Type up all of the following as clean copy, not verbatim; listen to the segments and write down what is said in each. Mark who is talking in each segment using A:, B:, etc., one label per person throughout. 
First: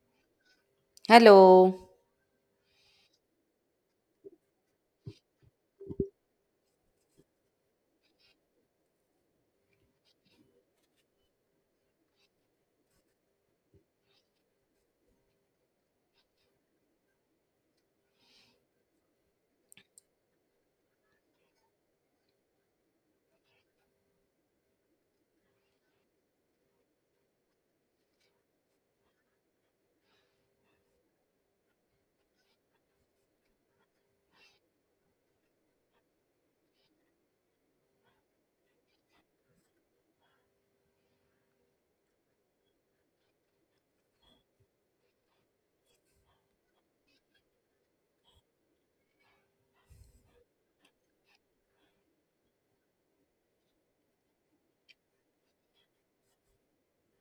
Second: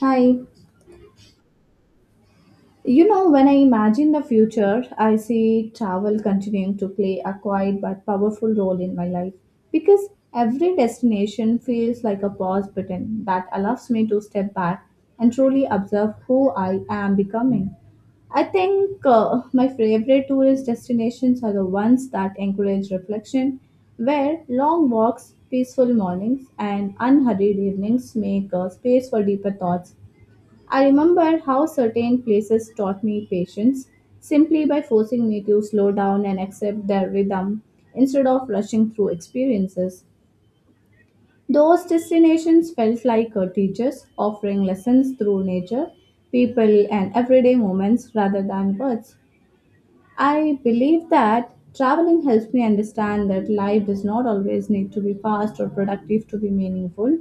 A: Hi.
B: Hello.
A: You know, when I imagine the future, I see travel continuing to play a quiet but powerful role in my life because every destination feels like a pause button that allows me to step back and truly observe who I am becoming. I think my favorite tourist destinations are the ones that encourage reflection, where long walks, peaceful mornings, and unhurried evenings make space for deeper thoughts. I remember how certain places taught me patience simply by forcing me to slow down and accept their rhythm instead of rushing through experiences. Those destinations felt like teachers offering lessons through nature, people, and everyday moments rather than words. I believe that traveling helps me understand that life does not always need to be fast or productive to be meaningful.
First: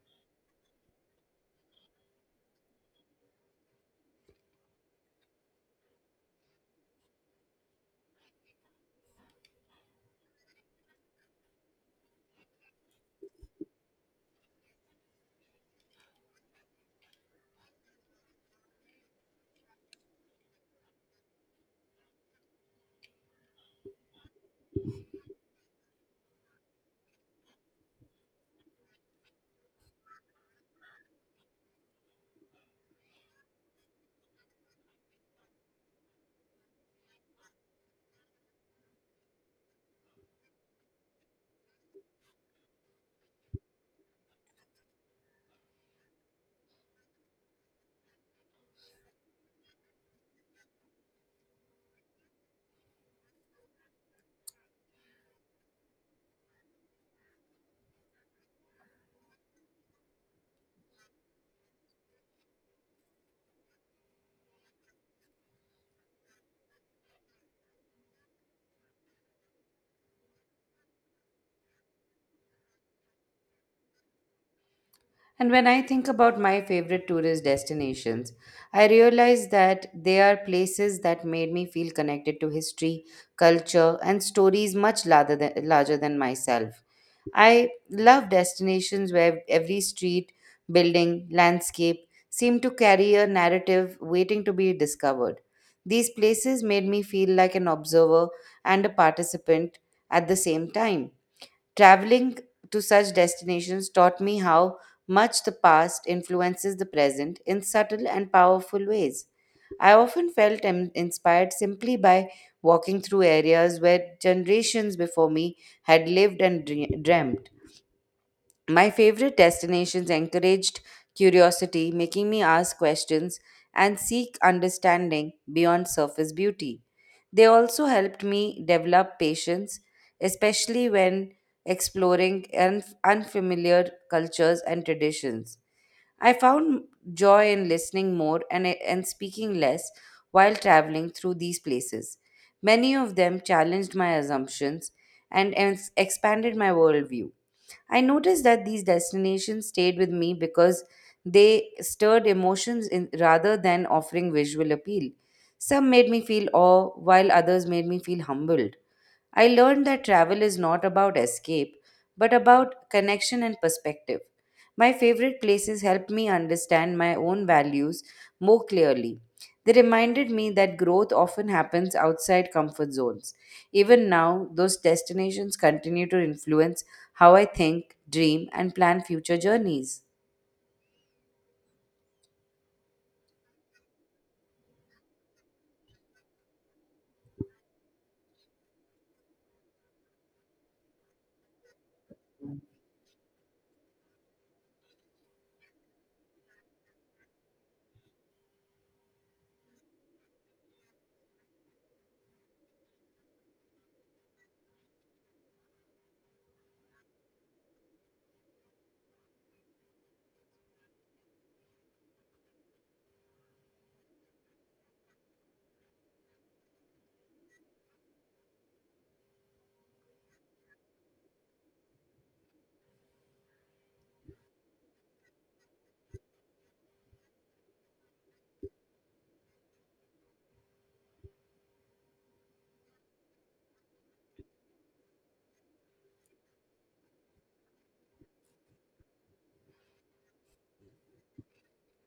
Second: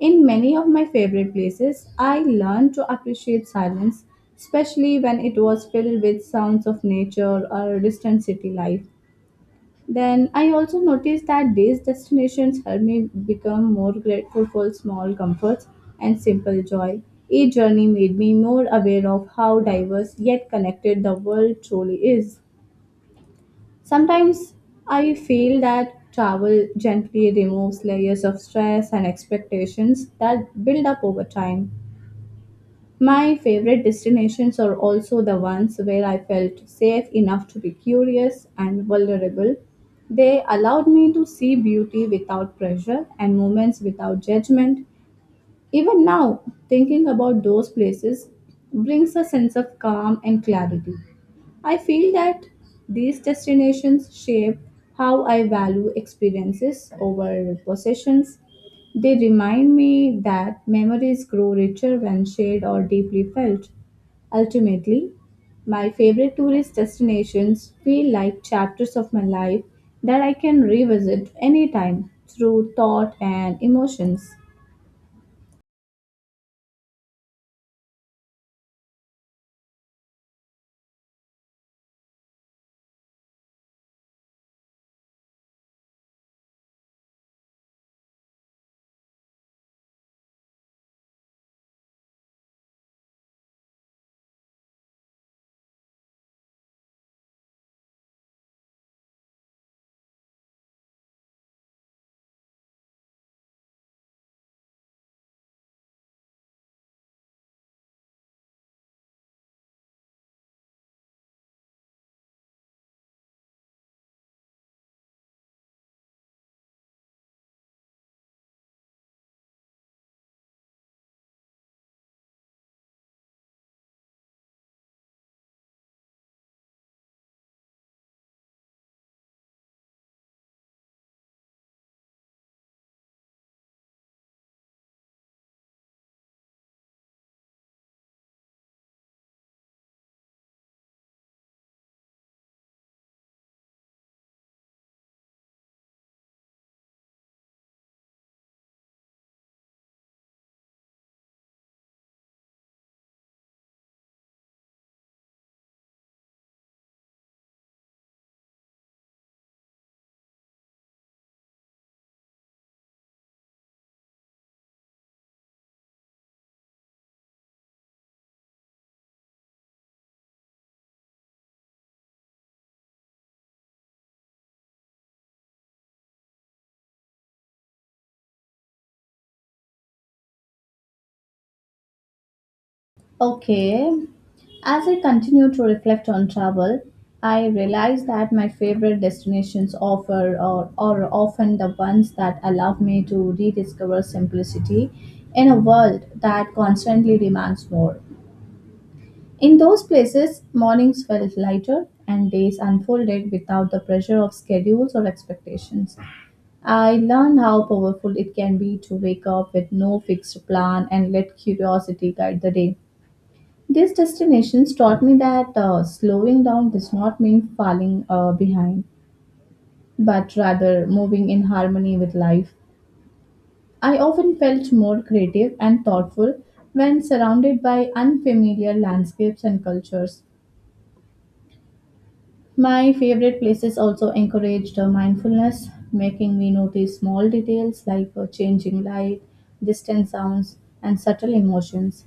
A: In many of my favorite places, I learned to appreciate silence, especially when it was filled with sounds of nature or distant city life. Then I also noticed that these destinations help me become more grateful for small comforts and simple joy. Each journey made me more aware of how diverse yet connected the world truly is. Sometimes I feel that travel gently removes layers of stress and expectations that build up over time. My favorite destinations are also the ones where I felt safe enough to be curious and vulnerable. They allowed me to see beauty without pressure and moments without judgment. Even now, thinking about those places brings a sense of calm and clarity. I feel that these destinations shape how I value experiences over possessions. They remind me that memories grow richer when shared or deeply felt. Ultimately, my favorite tourist destinations feel like chapters of my life that I can revisit anytime through thought and emotions.
B: And when I think about my favorite tourist destinations, I realize that they are places that made me feel connected to history, culture, and stories much larger than myself. I love destinations where every street, building, landscape seem to carry a narrative waiting to be discovered. These places made me feel like an observer and a participant at the same time. Traveling to such destinations taught me how much the past influences the present in subtle and powerful ways. I often felt inspired simply by walking through areas where generations before me had lived and dreamt. My favorite destinations encouraged curiosity, making me ask questions and seek understanding beyond surface beauty. They also helped me develop patience, especially when exploring unfamiliar cultures and traditions. I found joy in listening more and speaking less while traveling through these places. Many of them challenged my assumptions and expanded my worldview. I noticed that these destinations stayed with me because they stirred emotions, rather than offering visual appeal. Some made me feel awe, while others made me feel humbled. I learned that travel is not about escape, but about connection and perspective. My favorite places helped me understand my own values more clearly. They reminded me that growth often happens outside comfort zones. Even now, those destinations continue to influence how I think, dream, and plan future journeys.
A: Okay. As I continue to reflect on travel, I realize that my favorite destinations offer or are often the ones that allow me to rediscover simplicity in a world that constantly demands more. In those places, mornings felt lighter and days unfolded without the pressure of schedules or expectations. I learned how powerful it can be to wake up with no fixed plan and let curiosity guide the day. These destinations taught me that slowing down does not mean falling behind, but rather moving in harmony with life. I often felt more creative and thoughtful when surrounded by unfamiliar landscapes and cultures. My favorite places also encouraged mindfulness, making me notice small details like changing light, distant sounds, and subtle emotions.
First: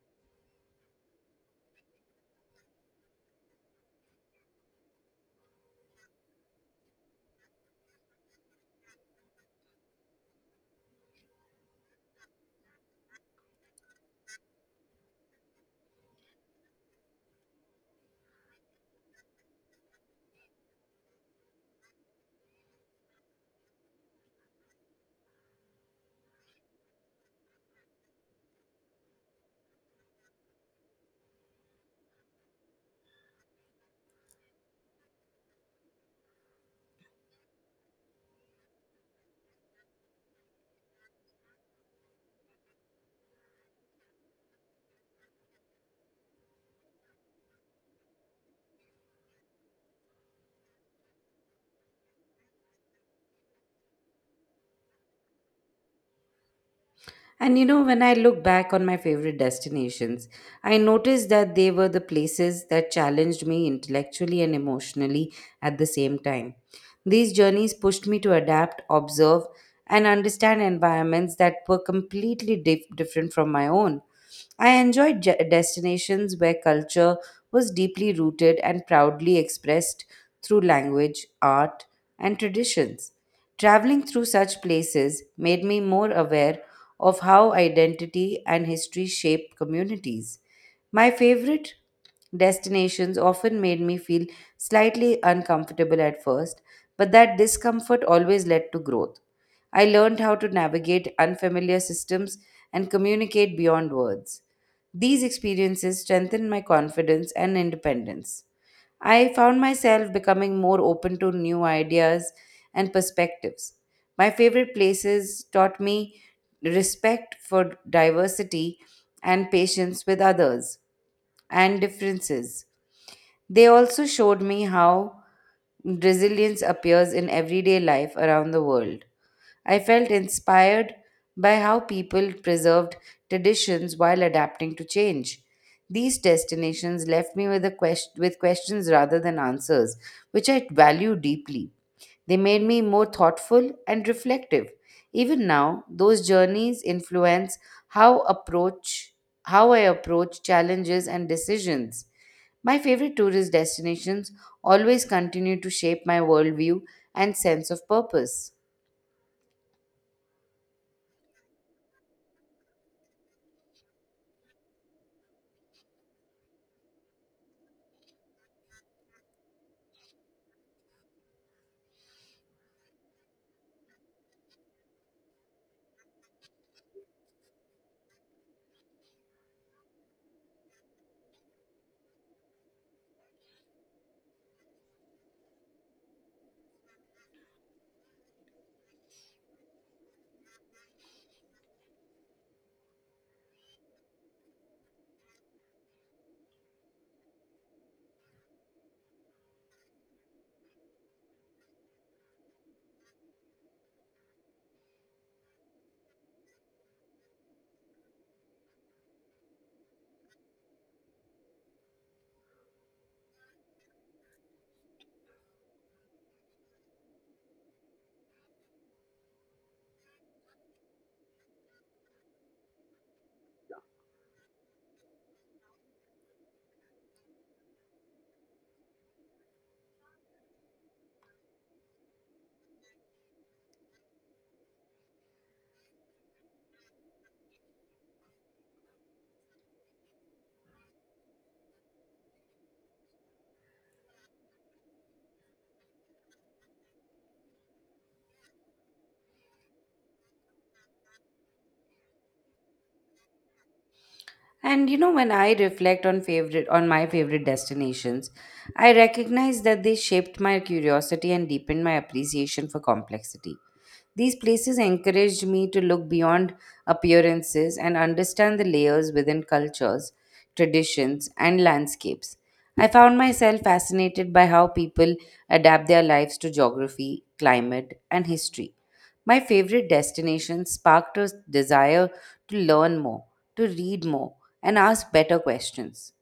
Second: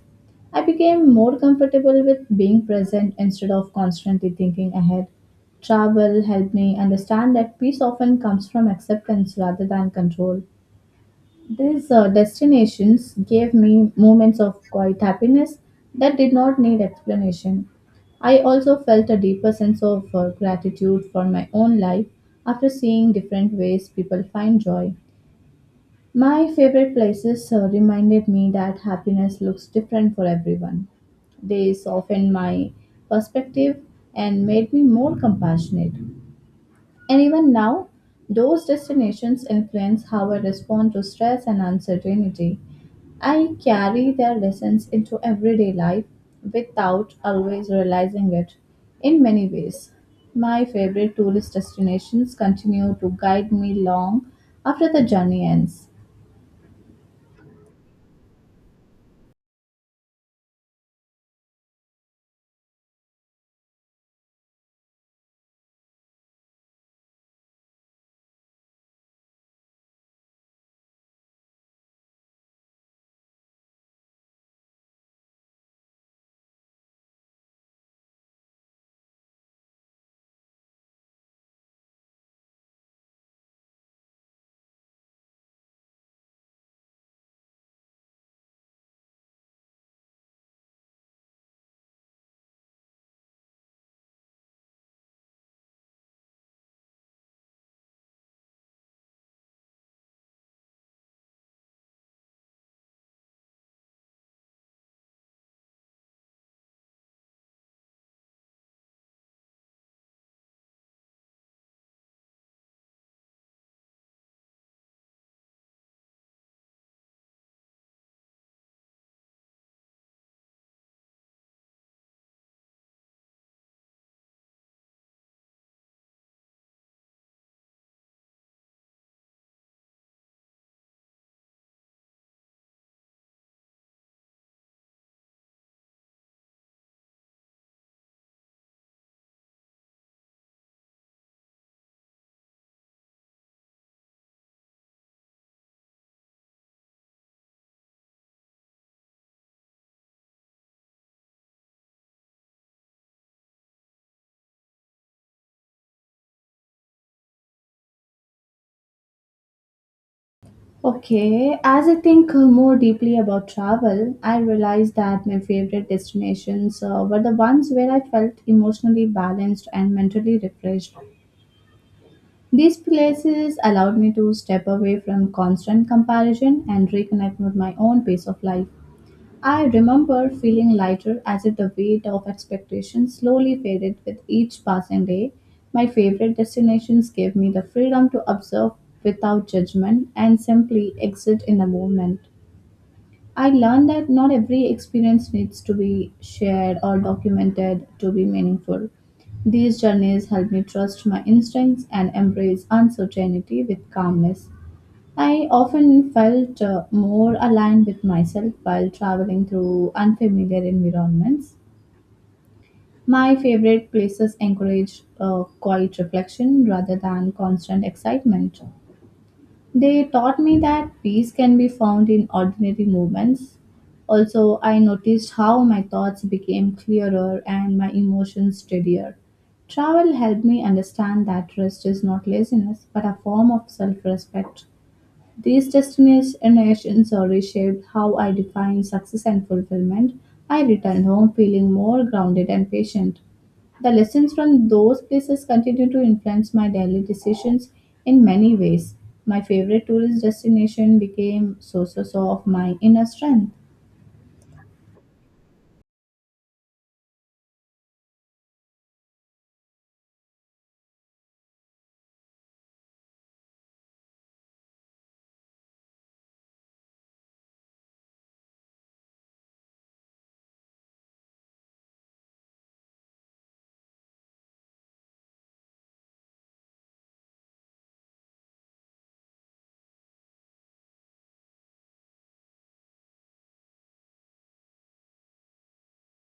A: I became more comfortable with being present instead of constantly thinking ahead. Travel helped me understand that peace often comes from acceptance rather than control. These destinations gave me moments of quiet happiness that did not need explanation. I also felt a deeper sense of gratitude for my own life after seeing different ways people find joy. My favorite places reminded me that happiness looks different for everyone. They softened my perspective and made me more compassionate. And even now, those destinations influence how I respond to stress and uncertainty. I carry their lessons into everyday life without always realizing it in many ways. My favorite tourist destinations continue to guide me long after the journey ends.
B: And when I look back on my favorite destinations, I noticed that they were the places that challenged me intellectually and emotionally at the same time. These journeys pushed me to adapt, observe, and understand environments that were completely different from my own. I enjoyed destinations where culture was deeply rooted and proudly expressed through language, art, and traditions. Traveling through such places made me more aware of how identity and history shape communities. My favorite destinations often made me feel slightly uncomfortable at first, but that discomfort always led to growth. I learned how to navigate unfamiliar systems and communicate beyond words. These experiences strengthened my confidence and independence. I found myself becoming more open to new ideas and perspectives. My favorite places taught me respect for diversity and patience with others and differences. They also showed me how resilience appears in everyday life around the world. I felt inspired by how people preserved traditions while adapting to change. These destinations left me with questions rather than answers, which I value deeply. They made me more thoughtful and reflective. Even now, those journeys influence how approach how I approach challenges and decisions. My favorite tourist destinations always continue to shape my worldview and sense of purpose.
A: Okay, as I think more deeply about travel, I realized that my favorite destinations were the ones where I felt emotionally balanced and mentally refreshed. These places allowed me to step away from constant comparison and reconnect with my own pace of life. I remember feeling lighter as if the weight of expectations slowly faded with each passing day. My favorite destinations gave me the freedom to observe without judgment and simply exist in the moment. I learned that not every experience needs to be shared or documented to be meaningful. These journeys help me trust my instincts and embrace uncertainty with calmness. I often felt more aligned with myself while traveling through unfamiliar environments. My favorite places encourage quiet reflection rather than constant excitement. They taught me that peace can be found in ordinary moments. Also, I noticed how my thoughts became clearer and my emotions steadier. Travel helped me understand that rest is not laziness but a form of self respect. These destinations reshaped how I define success and fulfillment. I returned home feeling more grounded and patient. The lessons from those places continue to influence my daily decisions in many ways. My favorite tourist destination became sources of my inner strength.
B: And when I reflect on my favorite destinations, I recognize that they shaped my curiosity and deepened my appreciation for complexity. These places encouraged me to look beyond appearances and understand the layers within cultures, traditions, and landscapes. I found myself fascinated by how people adapt their lives to geography, climate, and history. My favorite destination sparked a desire to learn more, to read more, and ask better questions.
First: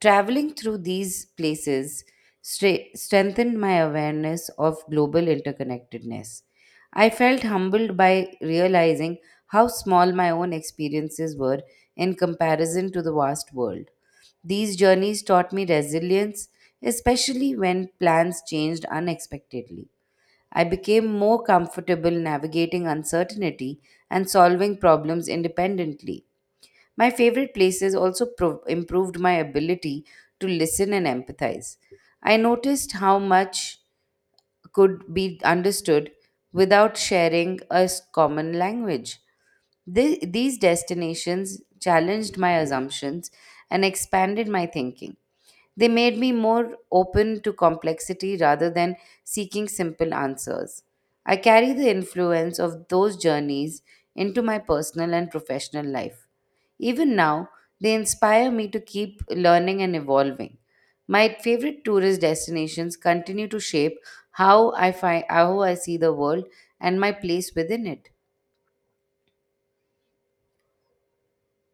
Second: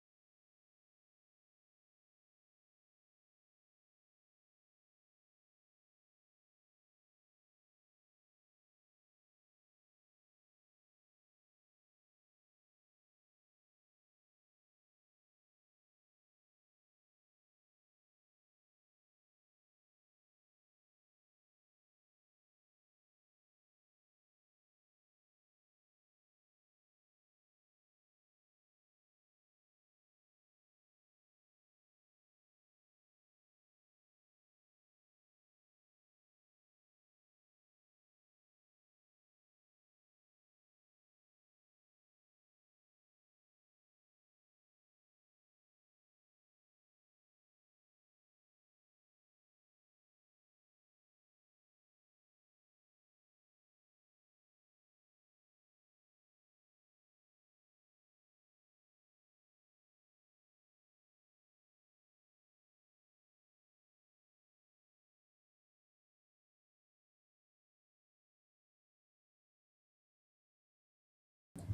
B: Traveling through these places strengthened my awareness of global interconnectedness. I felt humbled by realizing how small my own experiences were in comparison to the vast world. These journeys taught me resilience, especially when plans changed unexpectedly. I became more comfortable navigating uncertainty and solving problems independently. My favorite places also improved my ability to listen and empathize. I noticed how much could be understood without sharing a common language. These destinations challenged my assumptions and expanded my thinking. They made me more open to complexity rather than seeking simple answers. I carry the influence of those journeys into my personal and professional life. Even now, they inspire me to keep learning and evolving. My favorite tourist destinations continue to shape how I see the world and my place within it.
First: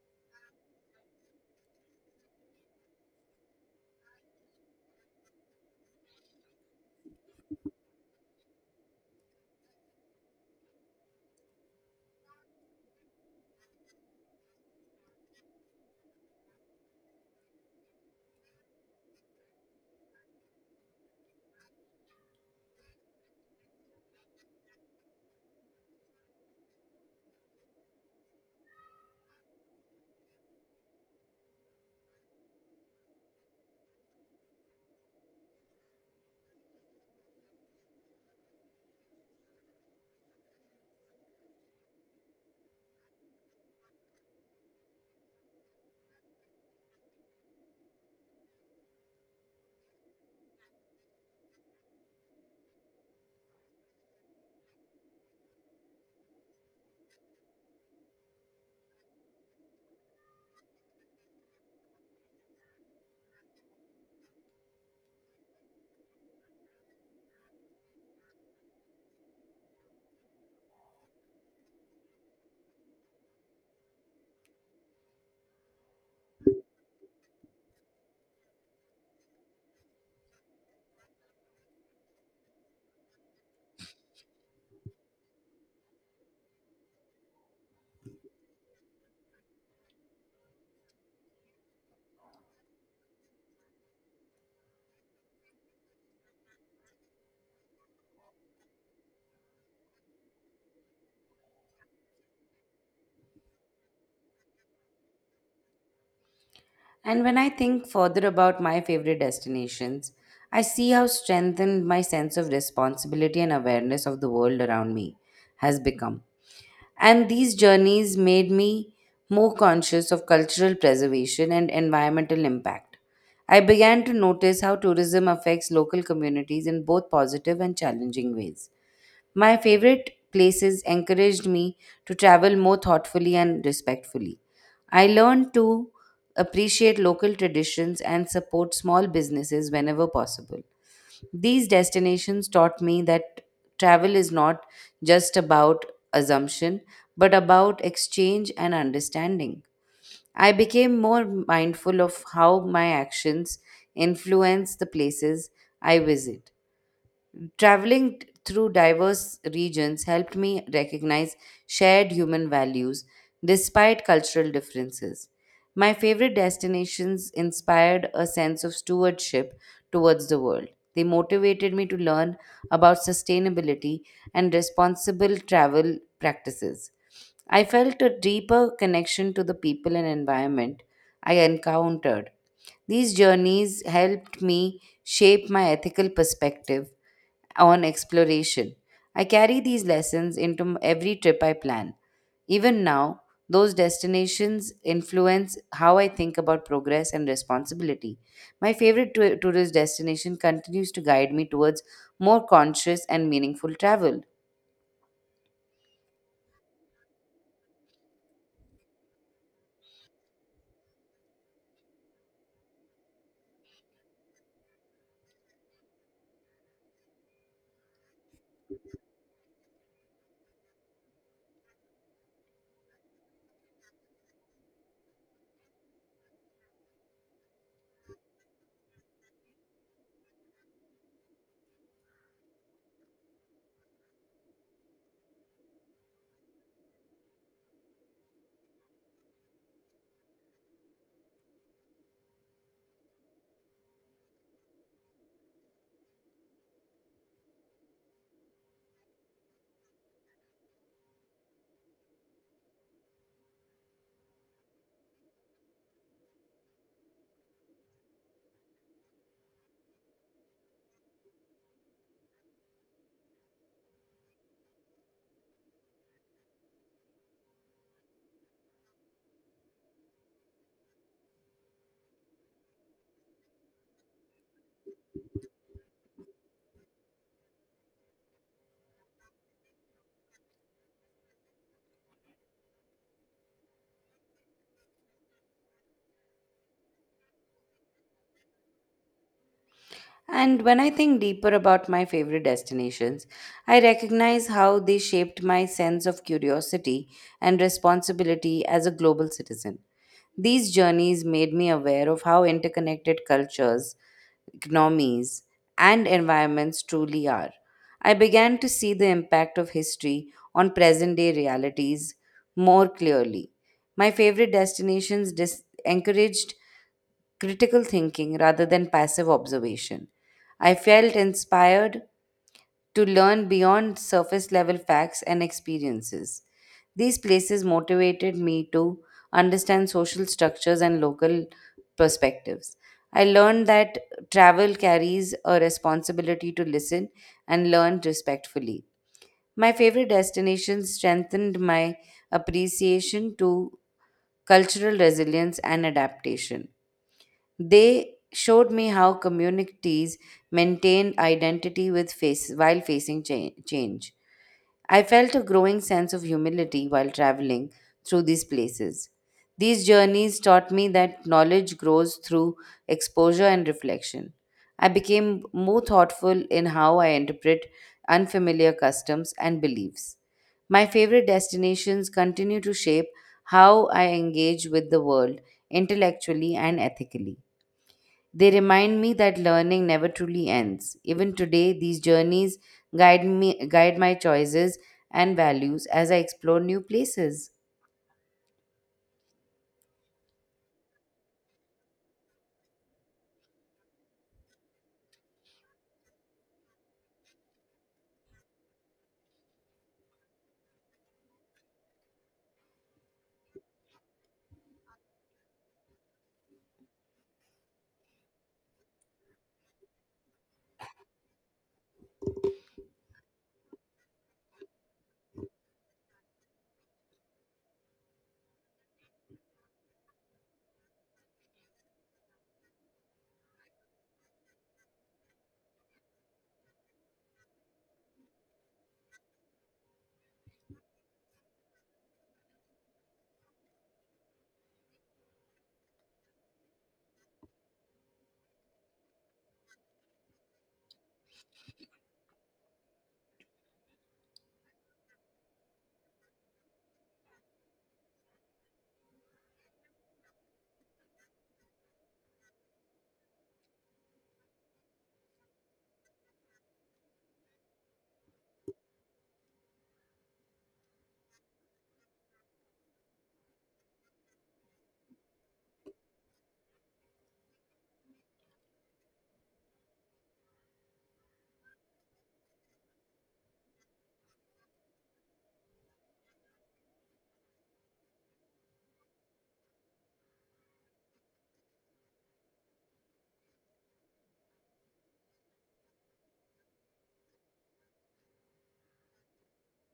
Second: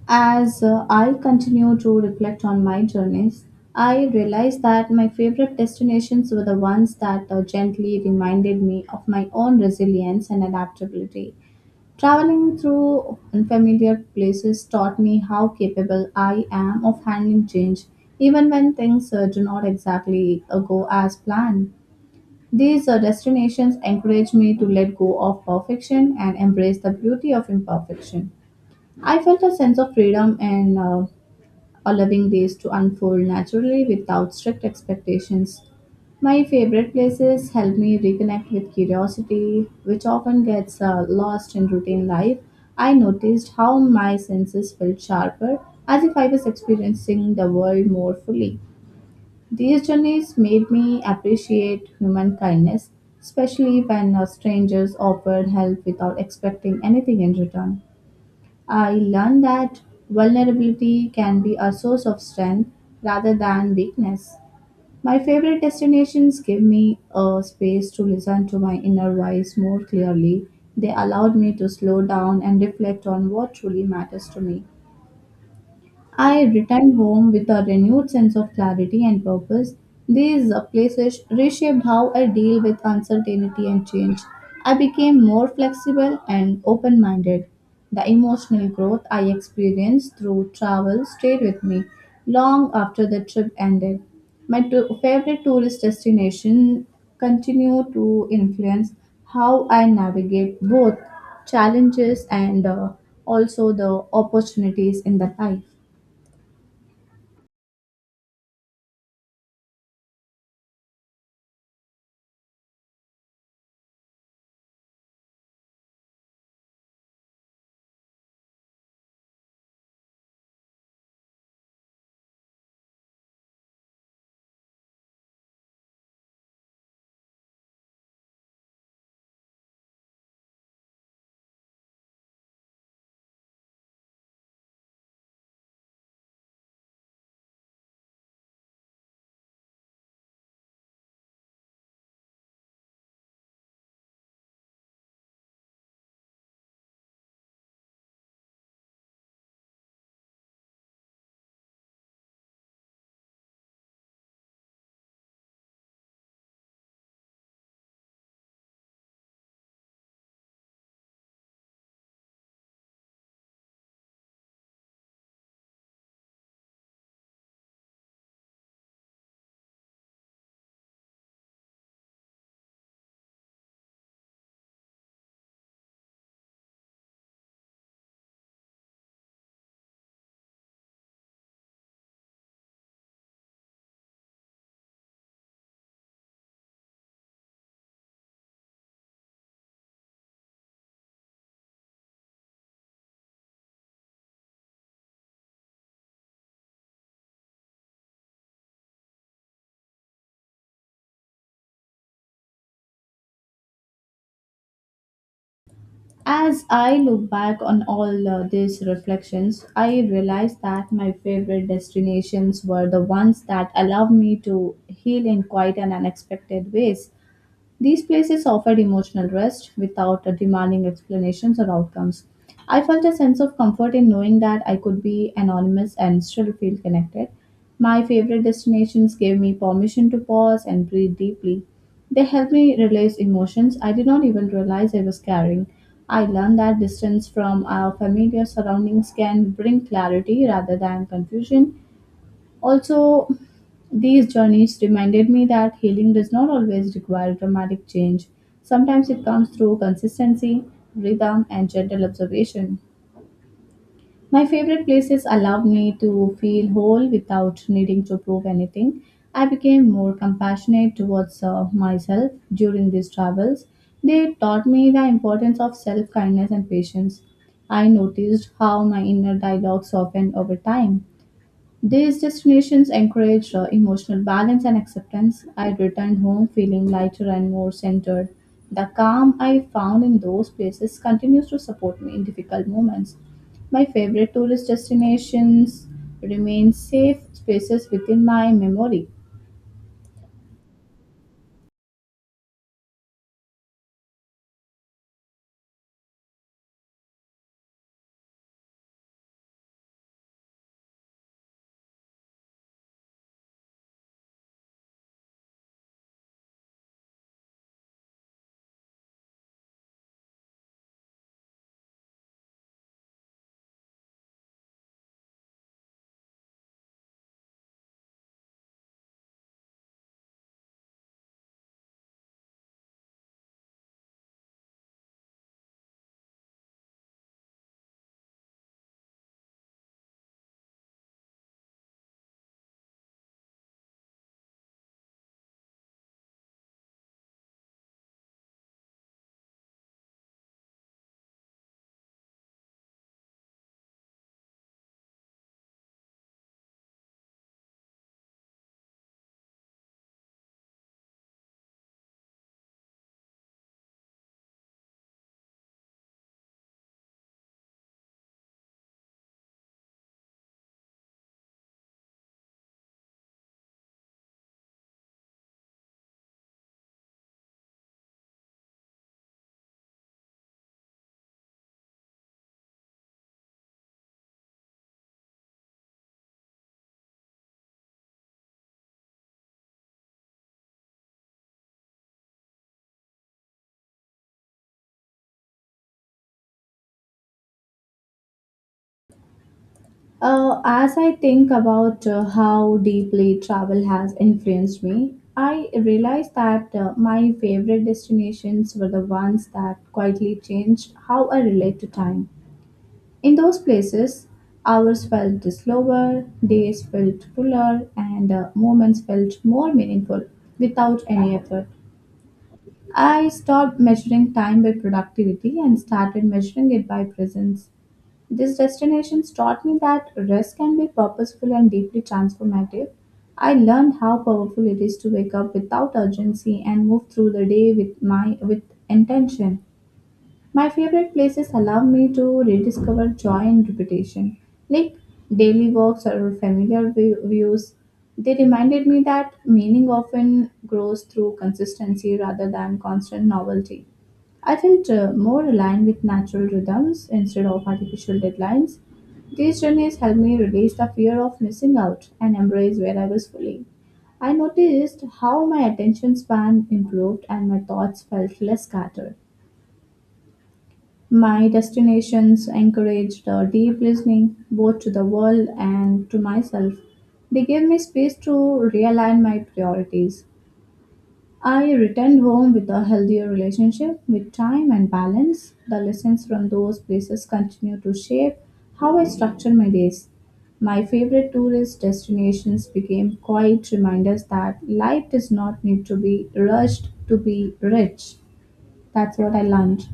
A: As I continue to reflect on my journeys, I realized that my favorite destinations were the ones that gently reminded me of my own resilience and adaptability. Traveling through unfamiliar places taught me how capable I am of handling change, even when things do not exactly go as planned. These destinations encourage me to let go of perfection and embrace the beauty of imperfection. I felt a sense of freedom and allowing days to unfold naturally without strict expectations. My favorite places help me reconnect with curiosity, which often gets lost in routine life. I noticed how my senses felt sharper, as if I was experiencing the world more fully. These journeys made me appreciate human kindness, especially when strangers offered help without expecting anything in return. I learned that vulnerability can be a source of strength rather than weakness. My favorite destinations give me a space to listen to my inner voice more clearly. They allowed me to slow down and reflect on what truly matters to me. I returned home with a renewed sense of clarity and purpose. These places reshaped how I deal with uncertainty and change. I became more flexible and open minded. The emotional growth I experienced through travel stayed with me long after the trip ended. My favorite tourist destination continue to influence how I navigate both challenges and also the opportunities in the life.
B: And when I think further about my favorite destinations, I see how strengthened my sense of responsibility and awareness of the world around me has become. And these journeys made me more conscious of cultural preservation and environmental impact. I began to notice how tourism affects local communities in both positive and challenging ways. My favorite places encouraged me to travel more thoughtfully and respectfully. I learned to appreciate local traditions and support small businesses whenever possible. These destinations taught me that travel is not just about assumption, but about exchange and understanding. I became more mindful of how my actions influence the places I visit. Traveling through diverse regions helped me recognize shared human values despite cultural differences. My favorite destinations inspired a sense of stewardship towards the world. They motivated me to learn about sustainability and responsible travel practices. I felt a deeper connection to the people and environment I encountered. These journeys helped me shape my ethical perspective on exploration. I carry these lessons into every trip I plan. Even now, those destinations influence how I think about progress and responsibility. My favorite tourist destination continues to guide me towards more conscious and meaningful travel.
A: As I look back on all these reflections, I realize that my favorite destinations were the ones that allowed me to heal in quite an unexpected ways. These places offered emotional rest without demanding explanations or outcomes. I felt a sense of comfort in knowing that I could be anonymous and still feel connected. My favorite destinations gave me permission to pause and breathe deeply. They helped me release emotions I did not even realize I was carrying. I learned that distance from our familiar surroundings can bring clarity rather than confusion. Also, these journeys reminded me that healing does not always require dramatic change. Sometimes it comes through consistency, rhythm, and gentle observation. My favorite places allowed me to feel whole without needing to prove anything. I became more compassionate towards myself during these travels. They taught me the importance of self kindness and patience. I noticed how my inner dialogue softened over time. These destinations encouraged emotional balance and acceptance. I returned home feeling lighter and more centered. The calm I found in those places continues to support me in difficult moments. My favorite tourist destinations remain safe spaces within my memory.
B: And when I think deeper about my favorite destinations, I recognize how they shaped my sense of curiosity and responsibility as a global citizen. These journeys made me aware of how interconnected cultures, economies, and environments truly are. I began to see the impact of history on present day realities more clearly. My favorite destinations encouraged critical thinking rather than passive observation. I felt inspired to learn beyond surface level facts and experiences. These places motivated me to understand social structures and local perspectives. I learned that travel carries a responsibility to listen and learn respectfully. My favorite destinations strengthened my appreciation to cultural resilience and adaptation. They showed me how communities maintained identity while facing change. I felt a growing sense of humility while traveling through these places. These journeys taught me that knowledge grows through exposure and reflection. I became more thoughtful in how I interpret unfamiliar customs and beliefs. My favorite destinations continue to shape how I engage with the world intellectually and ethically. They remind me that learning never truly ends. Even today, these journeys guide my choices and values as I explore new places.
A: As I think about how deeply travel has influenced me, I realized that my favorite destinations were the ones that quietly changed how I relate to time. In those places, hours felt slower, days felt fuller, and moments felt more meaningful without any effort. I stopped measuring time by productivity and started measuring it by presence. These destinations taught me that rest can be purposeful and deeply transformative. I learned how powerful it is to wake up without urgency and move through the day with intention. My favorite places allow me to rediscover joy and repetition. Like daily walks or views, they reminded me that meaning often grows through consistency rather than constant novelty. I felt more aligned with natural rhythms instead of artificial deadlines. These journeys helped me release the fear of missing out and embrace where I was fully. I noticed how my attention span improved and my thoughts felt less scattered. My destinations encouraged deep listening, both to the world and to myself. They gave me space to realign my priorities. I returned home with a healthier relationship with time and balance. The lessons from those places continue to shape how I structure my days. My favorite tourist destinations became quiet reminders that life does not need to be rushed to be rich. That's what I learned.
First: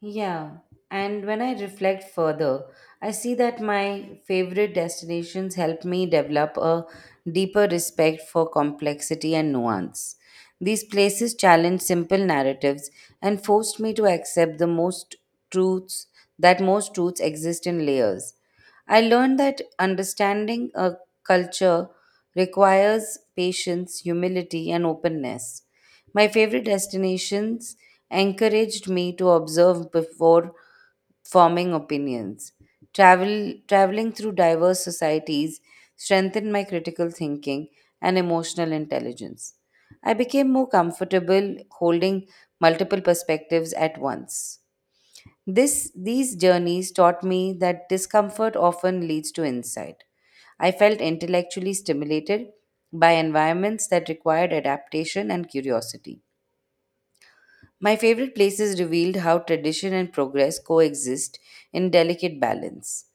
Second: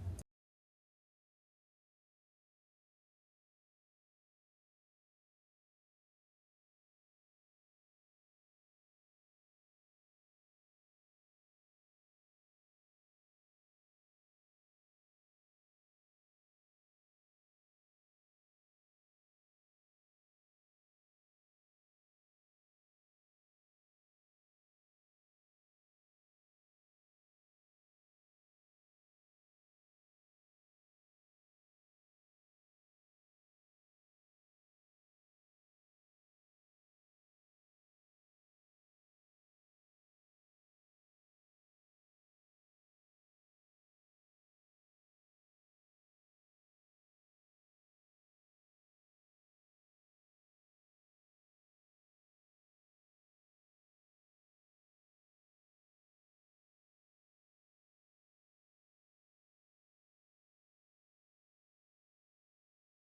B: Yeah, and when I reflect further, I see that my favorite destinations help me develop a deeper respect for complexity and nuance. These places challenge simple narratives and forced me to accept the most truths that most truths exist in layers. I learned that understanding a culture requires patience, humility, and openness. My favorite destinations encouraged me to observe before forming opinions. Traveling through diverse societies strengthened my critical thinking and emotional intelligence. I became more comfortable holding multiple perspectives at once. These journeys taught me that discomfort often leads to insight. I felt intellectually stimulated by environments that required adaptation and curiosity. My favorite places revealed how tradition and progress coexist in delicate balance.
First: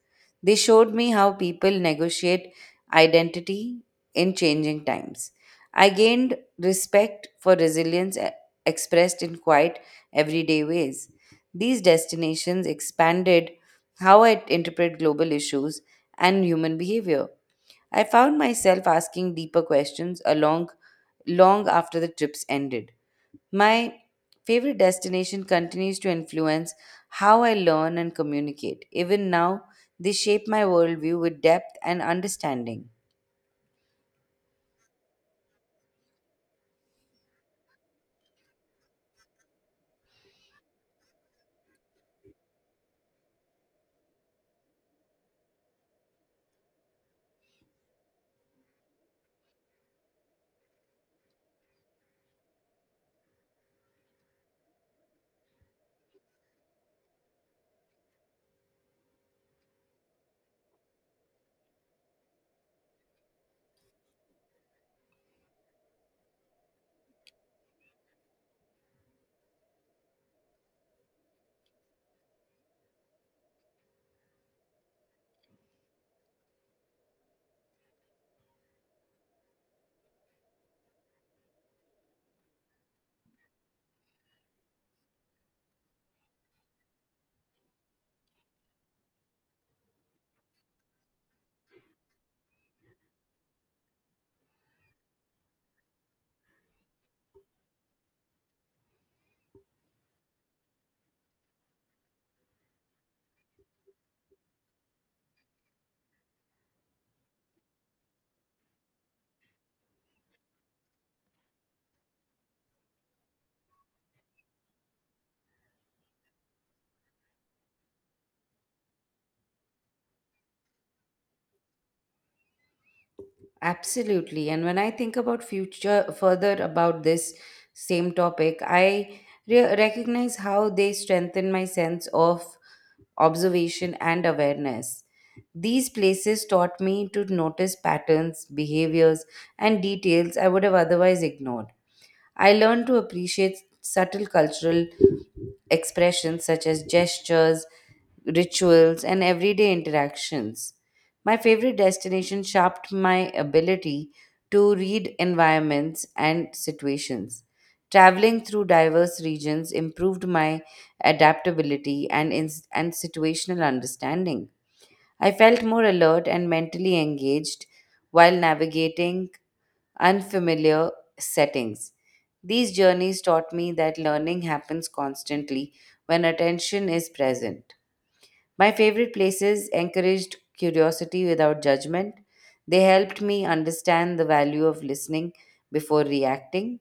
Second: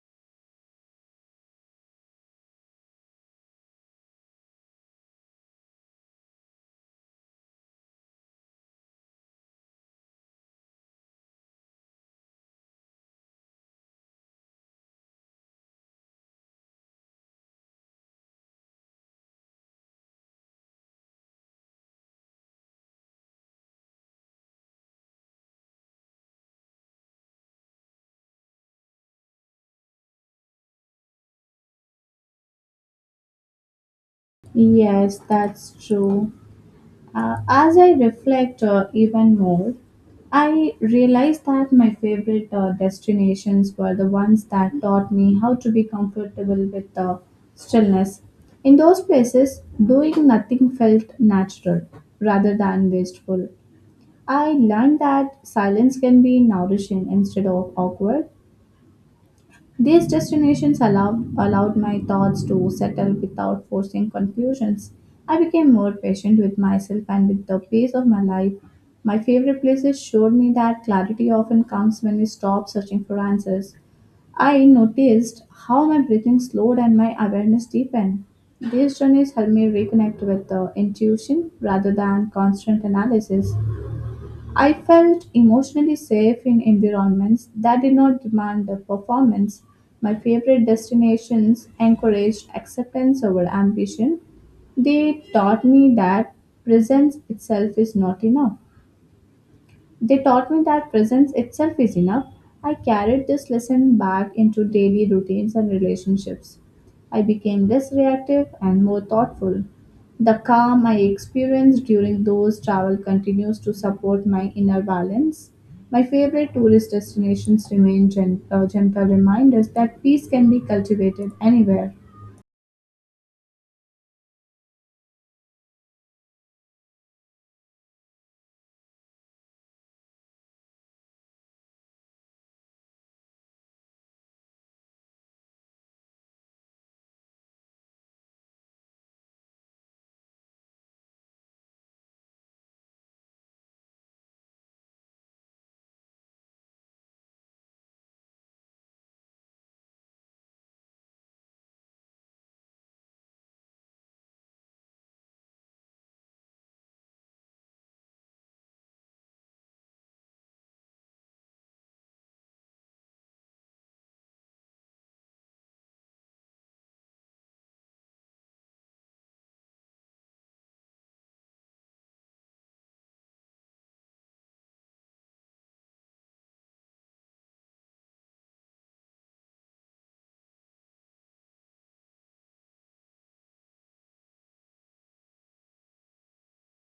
B: They showed me how people negotiate identity in changing times. I gained respect for resilience expressed in quiet, everyday ways. These destinations expanded how I interpret global issues and human behavior. I found myself asking deeper questions along long after the trips ended. My favorite destination continues to influence how I learn and communicate. Even now, they shape my worldview with depth and understanding.
A: Yes, that's true. As I reflect even more, I realized that my favorite destinations were the ones that taught me how to be comfortable with stillness. In those places, doing nothing felt natural rather than wasteful. I learned that silence can be nourishing instead of awkward. These destinations allowed my thoughts to settle without forcing conclusions. I became more patient with myself and with the pace of my life. My favorite places showed me that clarity often comes when we stop searching for answers. I noticed how my breathing slowed and my awareness deepened. These journeys helped me reconnect with the intuition rather than constant analysis. I felt emotionally safe in environments that did not demand a performance. My favorite destinations encouraged acceptance over ambition. They taught me that presence itself is not enough. They taught me that presence itself is enough. I carried this lesson back into daily routines and relationships. I became less reactive and more thoughtful. The calm I experienced during those travel continues to support my inner balance. My favorite tourist destinations remain gentle reminders that peace can be cultivated anywhere.
B: Absolutely. And when I think about future further about this same topic, I recognize how they strengthen my sense of observation and awareness. These places taught me to notice patterns, behaviors, and details I would have otherwise ignored. I learned to appreciate subtle cultural expressions such as gestures, rituals, and everyday interactions. My favorite destination sharpened my ability to read environments and situations. Traveling through diverse regions improved my adaptability and situational understanding. I felt more alert and mentally engaged while navigating unfamiliar settings. These journeys taught me that learning happens constantly when attention is present. My favorite places encouraged curiosity without judgment. They helped me understand the value of listening before reacting.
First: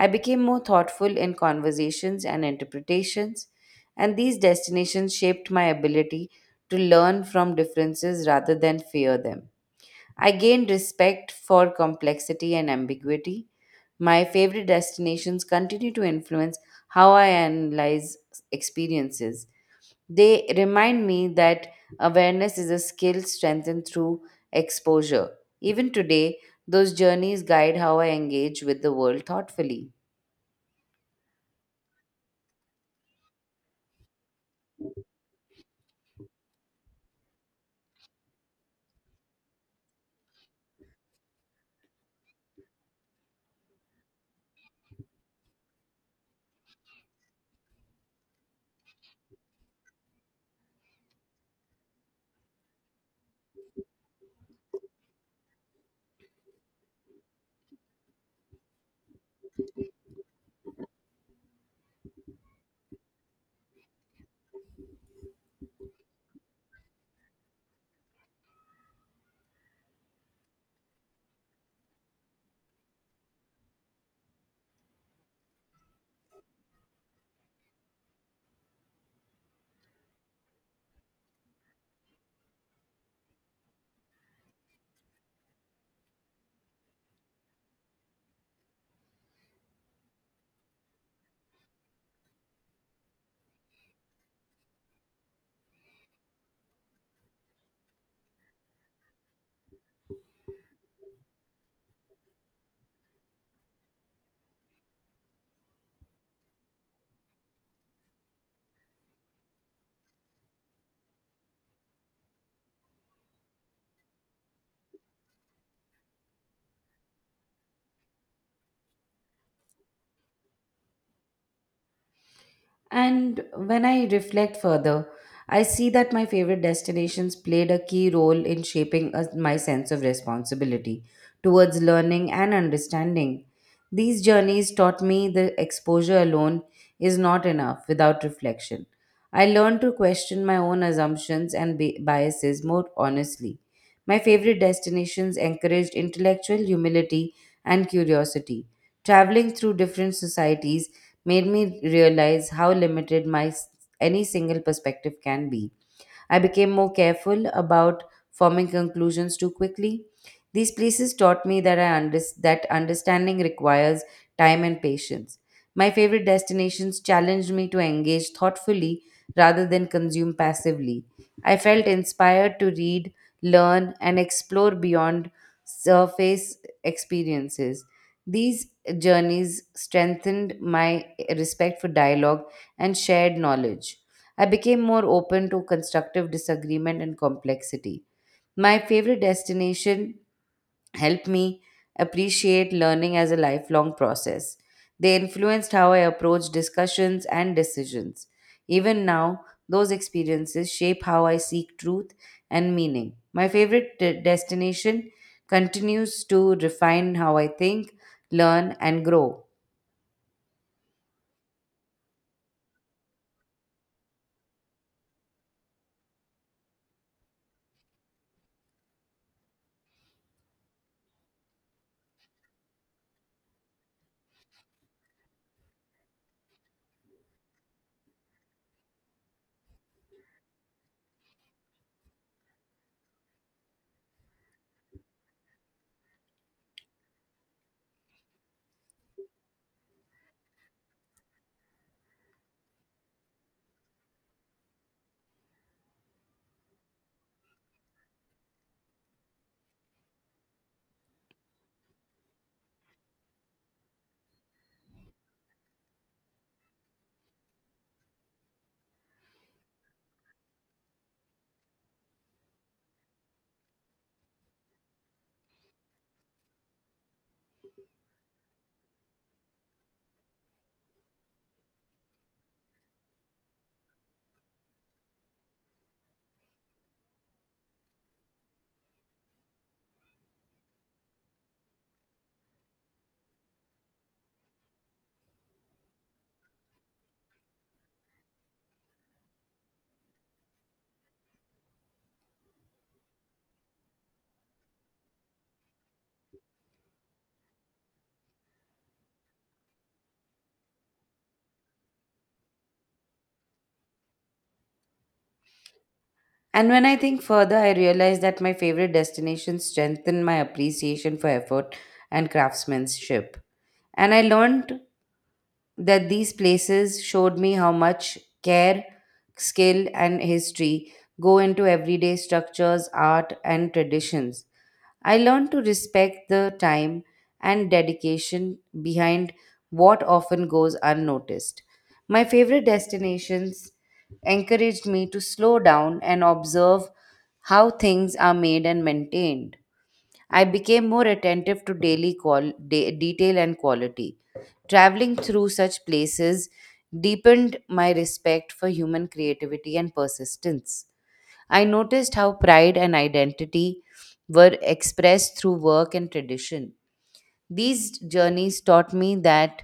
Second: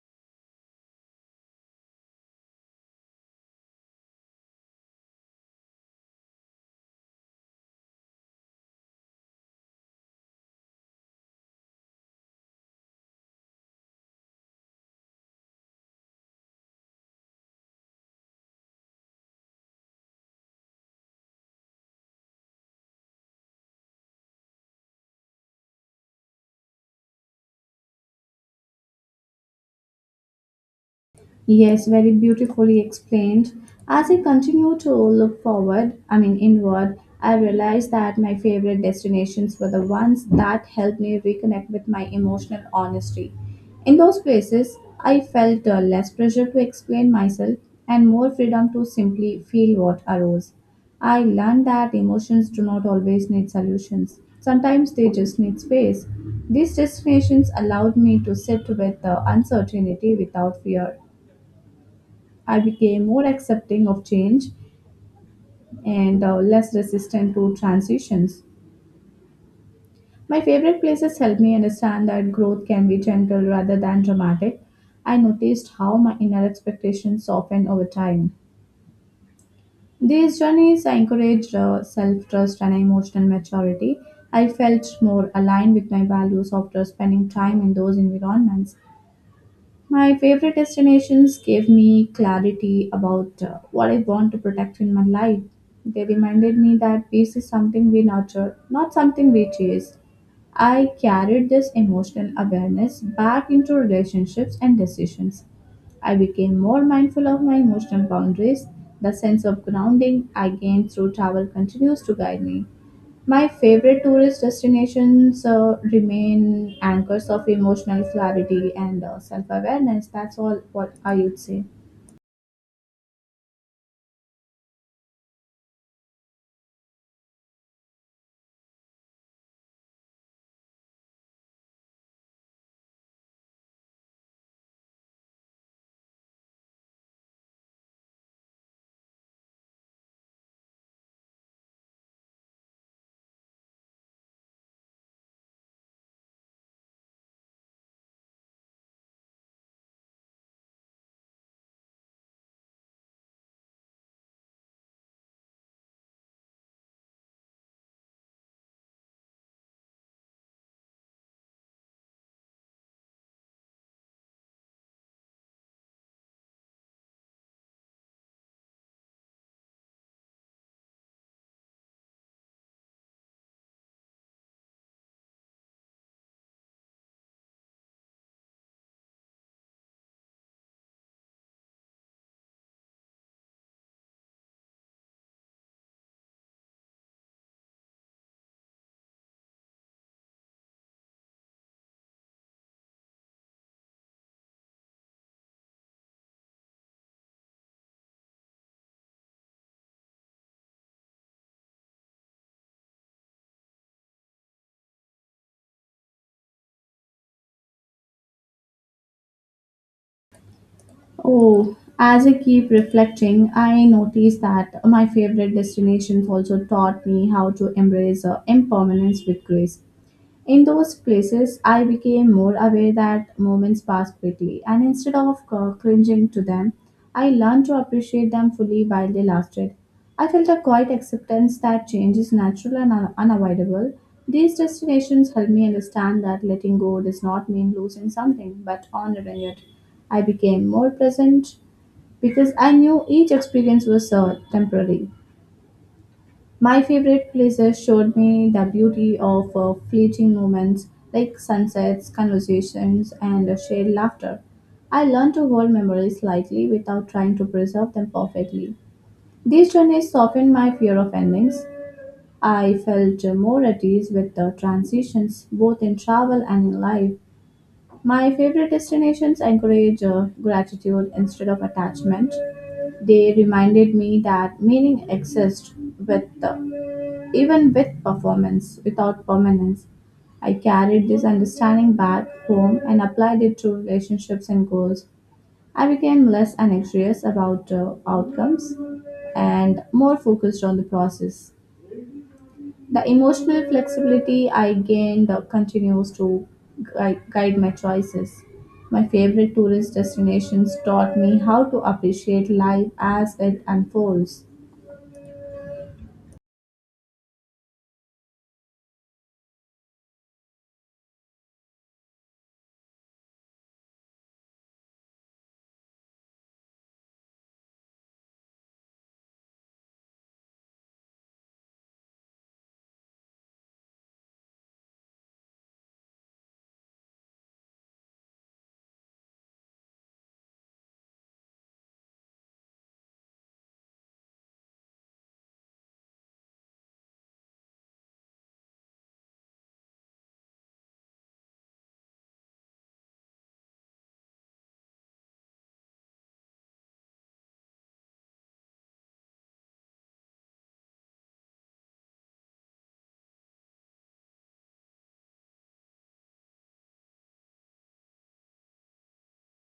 B: I became more thoughtful in conversations and interpretations, and these destinations shaped my ability to learn from differences rather than fear them. I gained respect for complexity and ambiguity. My favorite destinations continue to influence how I analyze experiences. They remind me that awareness is a skill strengthened through exposure. Even today, those journeys guide how I engage with the world thoughtfully.
A: Yes, very beautifully explained. As I continue to look forward, I mean inward, I realized that my favorite destinations were the ones that helped me reconnect with my emotional honesty. In those places, I felt less pressure to explain myself and more freedom to simply feel what arose. I learned that emotions do not always need solutions. Sometimes they just need space. These destinations allowed me to sit with the uncertainty without fear. I became more accepting of change and less resistant to transitions. My favorite places helped me understand that growth can be gentle rather than dramatic. I noticed how my inner expectations softened over time. These journeys encouraged self trust and emotional maturity. I felt more aligned with my values after spending time in those environments. My favorite destinations gave me clarity about what I want to protect in my life. They reminded me that peace is something we nurture, not something we chase. I carried this emotional awareness back into relationships and decisions. I became more mindful of my emotional boundaries. The sense of grounding I gained through travel continues to guide me. My favorite tourist destinations remain anchors of emotional clarity and self awareness. That's all what I would say.
B: And when I reflect further, I see that my favorite destinations played a key role in shaping us my sense of responsibility towards learning and understanding. These journeys taught me that exposure alone is not enough without reflection. I learned to question my own assumptions and biases more honestly. My favorite destinations encouraged intellectual humility and curiosity. Traveling through different societies made me realize how limited any single perspective can be. I became more careful about forming conclusions too quickly. These places taught me that understanding requires time and patience. My favorite destinations challenged me to engage thoughtfully rather than consume passively. I felt inspired to read, learn, and explore beyond surface experiences. These journeys strengthened my respect for dialogue and shared knowledge. I became more open to constructive disagreement and complexity. My favorite destination helped me appreciate learning as a lifelong process. They influenced how I approach discussions and decisions. Even now, those experiences shape how I seek truth and meaning. My favorite destination continues to refine how I think, learn, and grow.
A: Oh, as I keep reflecting, I notice that my favorite destinations also taught me how to embrace impermanence with grace. In those places, I became more aware that moments pass quickly, and instead of cringing to them, I learned to appreciate them fully while they lasted. I felt a quiet acceptance that change is natural and unavoidable. These destinations helped me understand that letting go does not mean losing something, but honoring it. I became more present because I knew each experience was temporary. My favorite places showed me the beauty of fleeting moments like sunsets, conversations, and shared laughter. I learned to hold memories lightly without trying to preserve them perfectly. These journeys softened my fear of endings. I felt more at ease with the transitions, both in travel and in life. My favorite destinations encourage gratitude instead of attachment. They reminded me that meaning exists with the even with performance, without permanence. I carried this understanding back home and applied it to relationships and goals. I became less anxious about outcomes and more focused on the process. The emotional flexibility I gained continues to guide my choices. My favorite tourist destinations taught me how to appreciate life as it unfolds.
B: And when I think further, I realize that my favorite destinations strengthen my appreciation for effort and craftsmanship. And I learned that these places showed me how much care, skill, and history go into everyday structures, art, and traditions. I learned to respect the time and dedication behind what often goes unnoticed. My favorite destinations encouraged me to slow down and observe how things are made and maintained. I became more attentive to daily detail and quality. Traveling through such places deepened my respect for human creativity and persistence. I noticed how pride and identity were expressed through work and tradition. These journeys taught me that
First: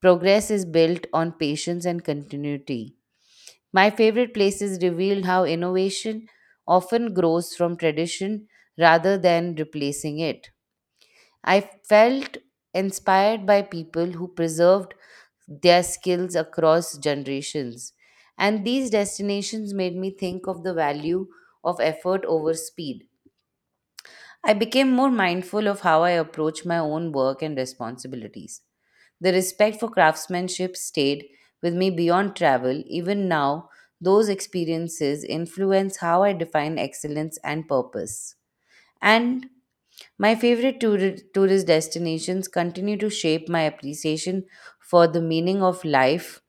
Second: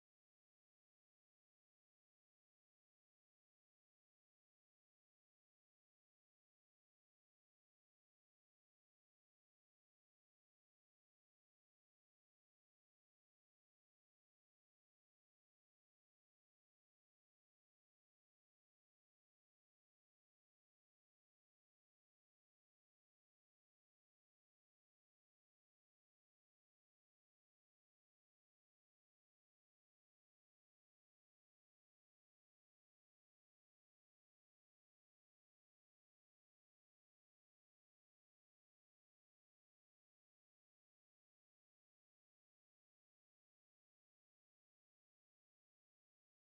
B: progress is built on patience and continuity. My favorite places revealed how innovation often grows from tradition rather than replacing it. I felt inspired by people who preserved their skills across generations. And these destinations made me think of the value of effort over speed. I became more mindful of how I approach my own work and responsibilities. The respect for craftsmanship stayed with me beyond travel. Even now, those experiences influence how I define excellence and purpose. And my favorite tourist destinations continue to shape my appreciation for the meaning of life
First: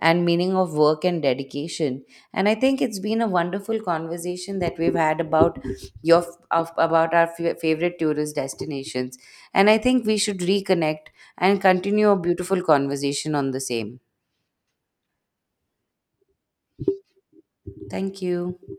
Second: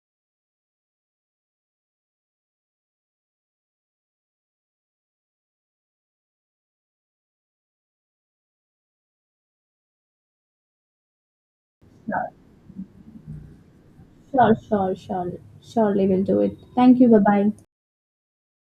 B: and meaning of work and dedication. And I think it's been a wonderful conversation that we've had about our favorite tourist destinations. And I think we should reconnect and continue a beautiful conversation on the same.
A: Sure, sure, sure. Surely we'll do it. Thank you. Bye bye.
B: Thank you.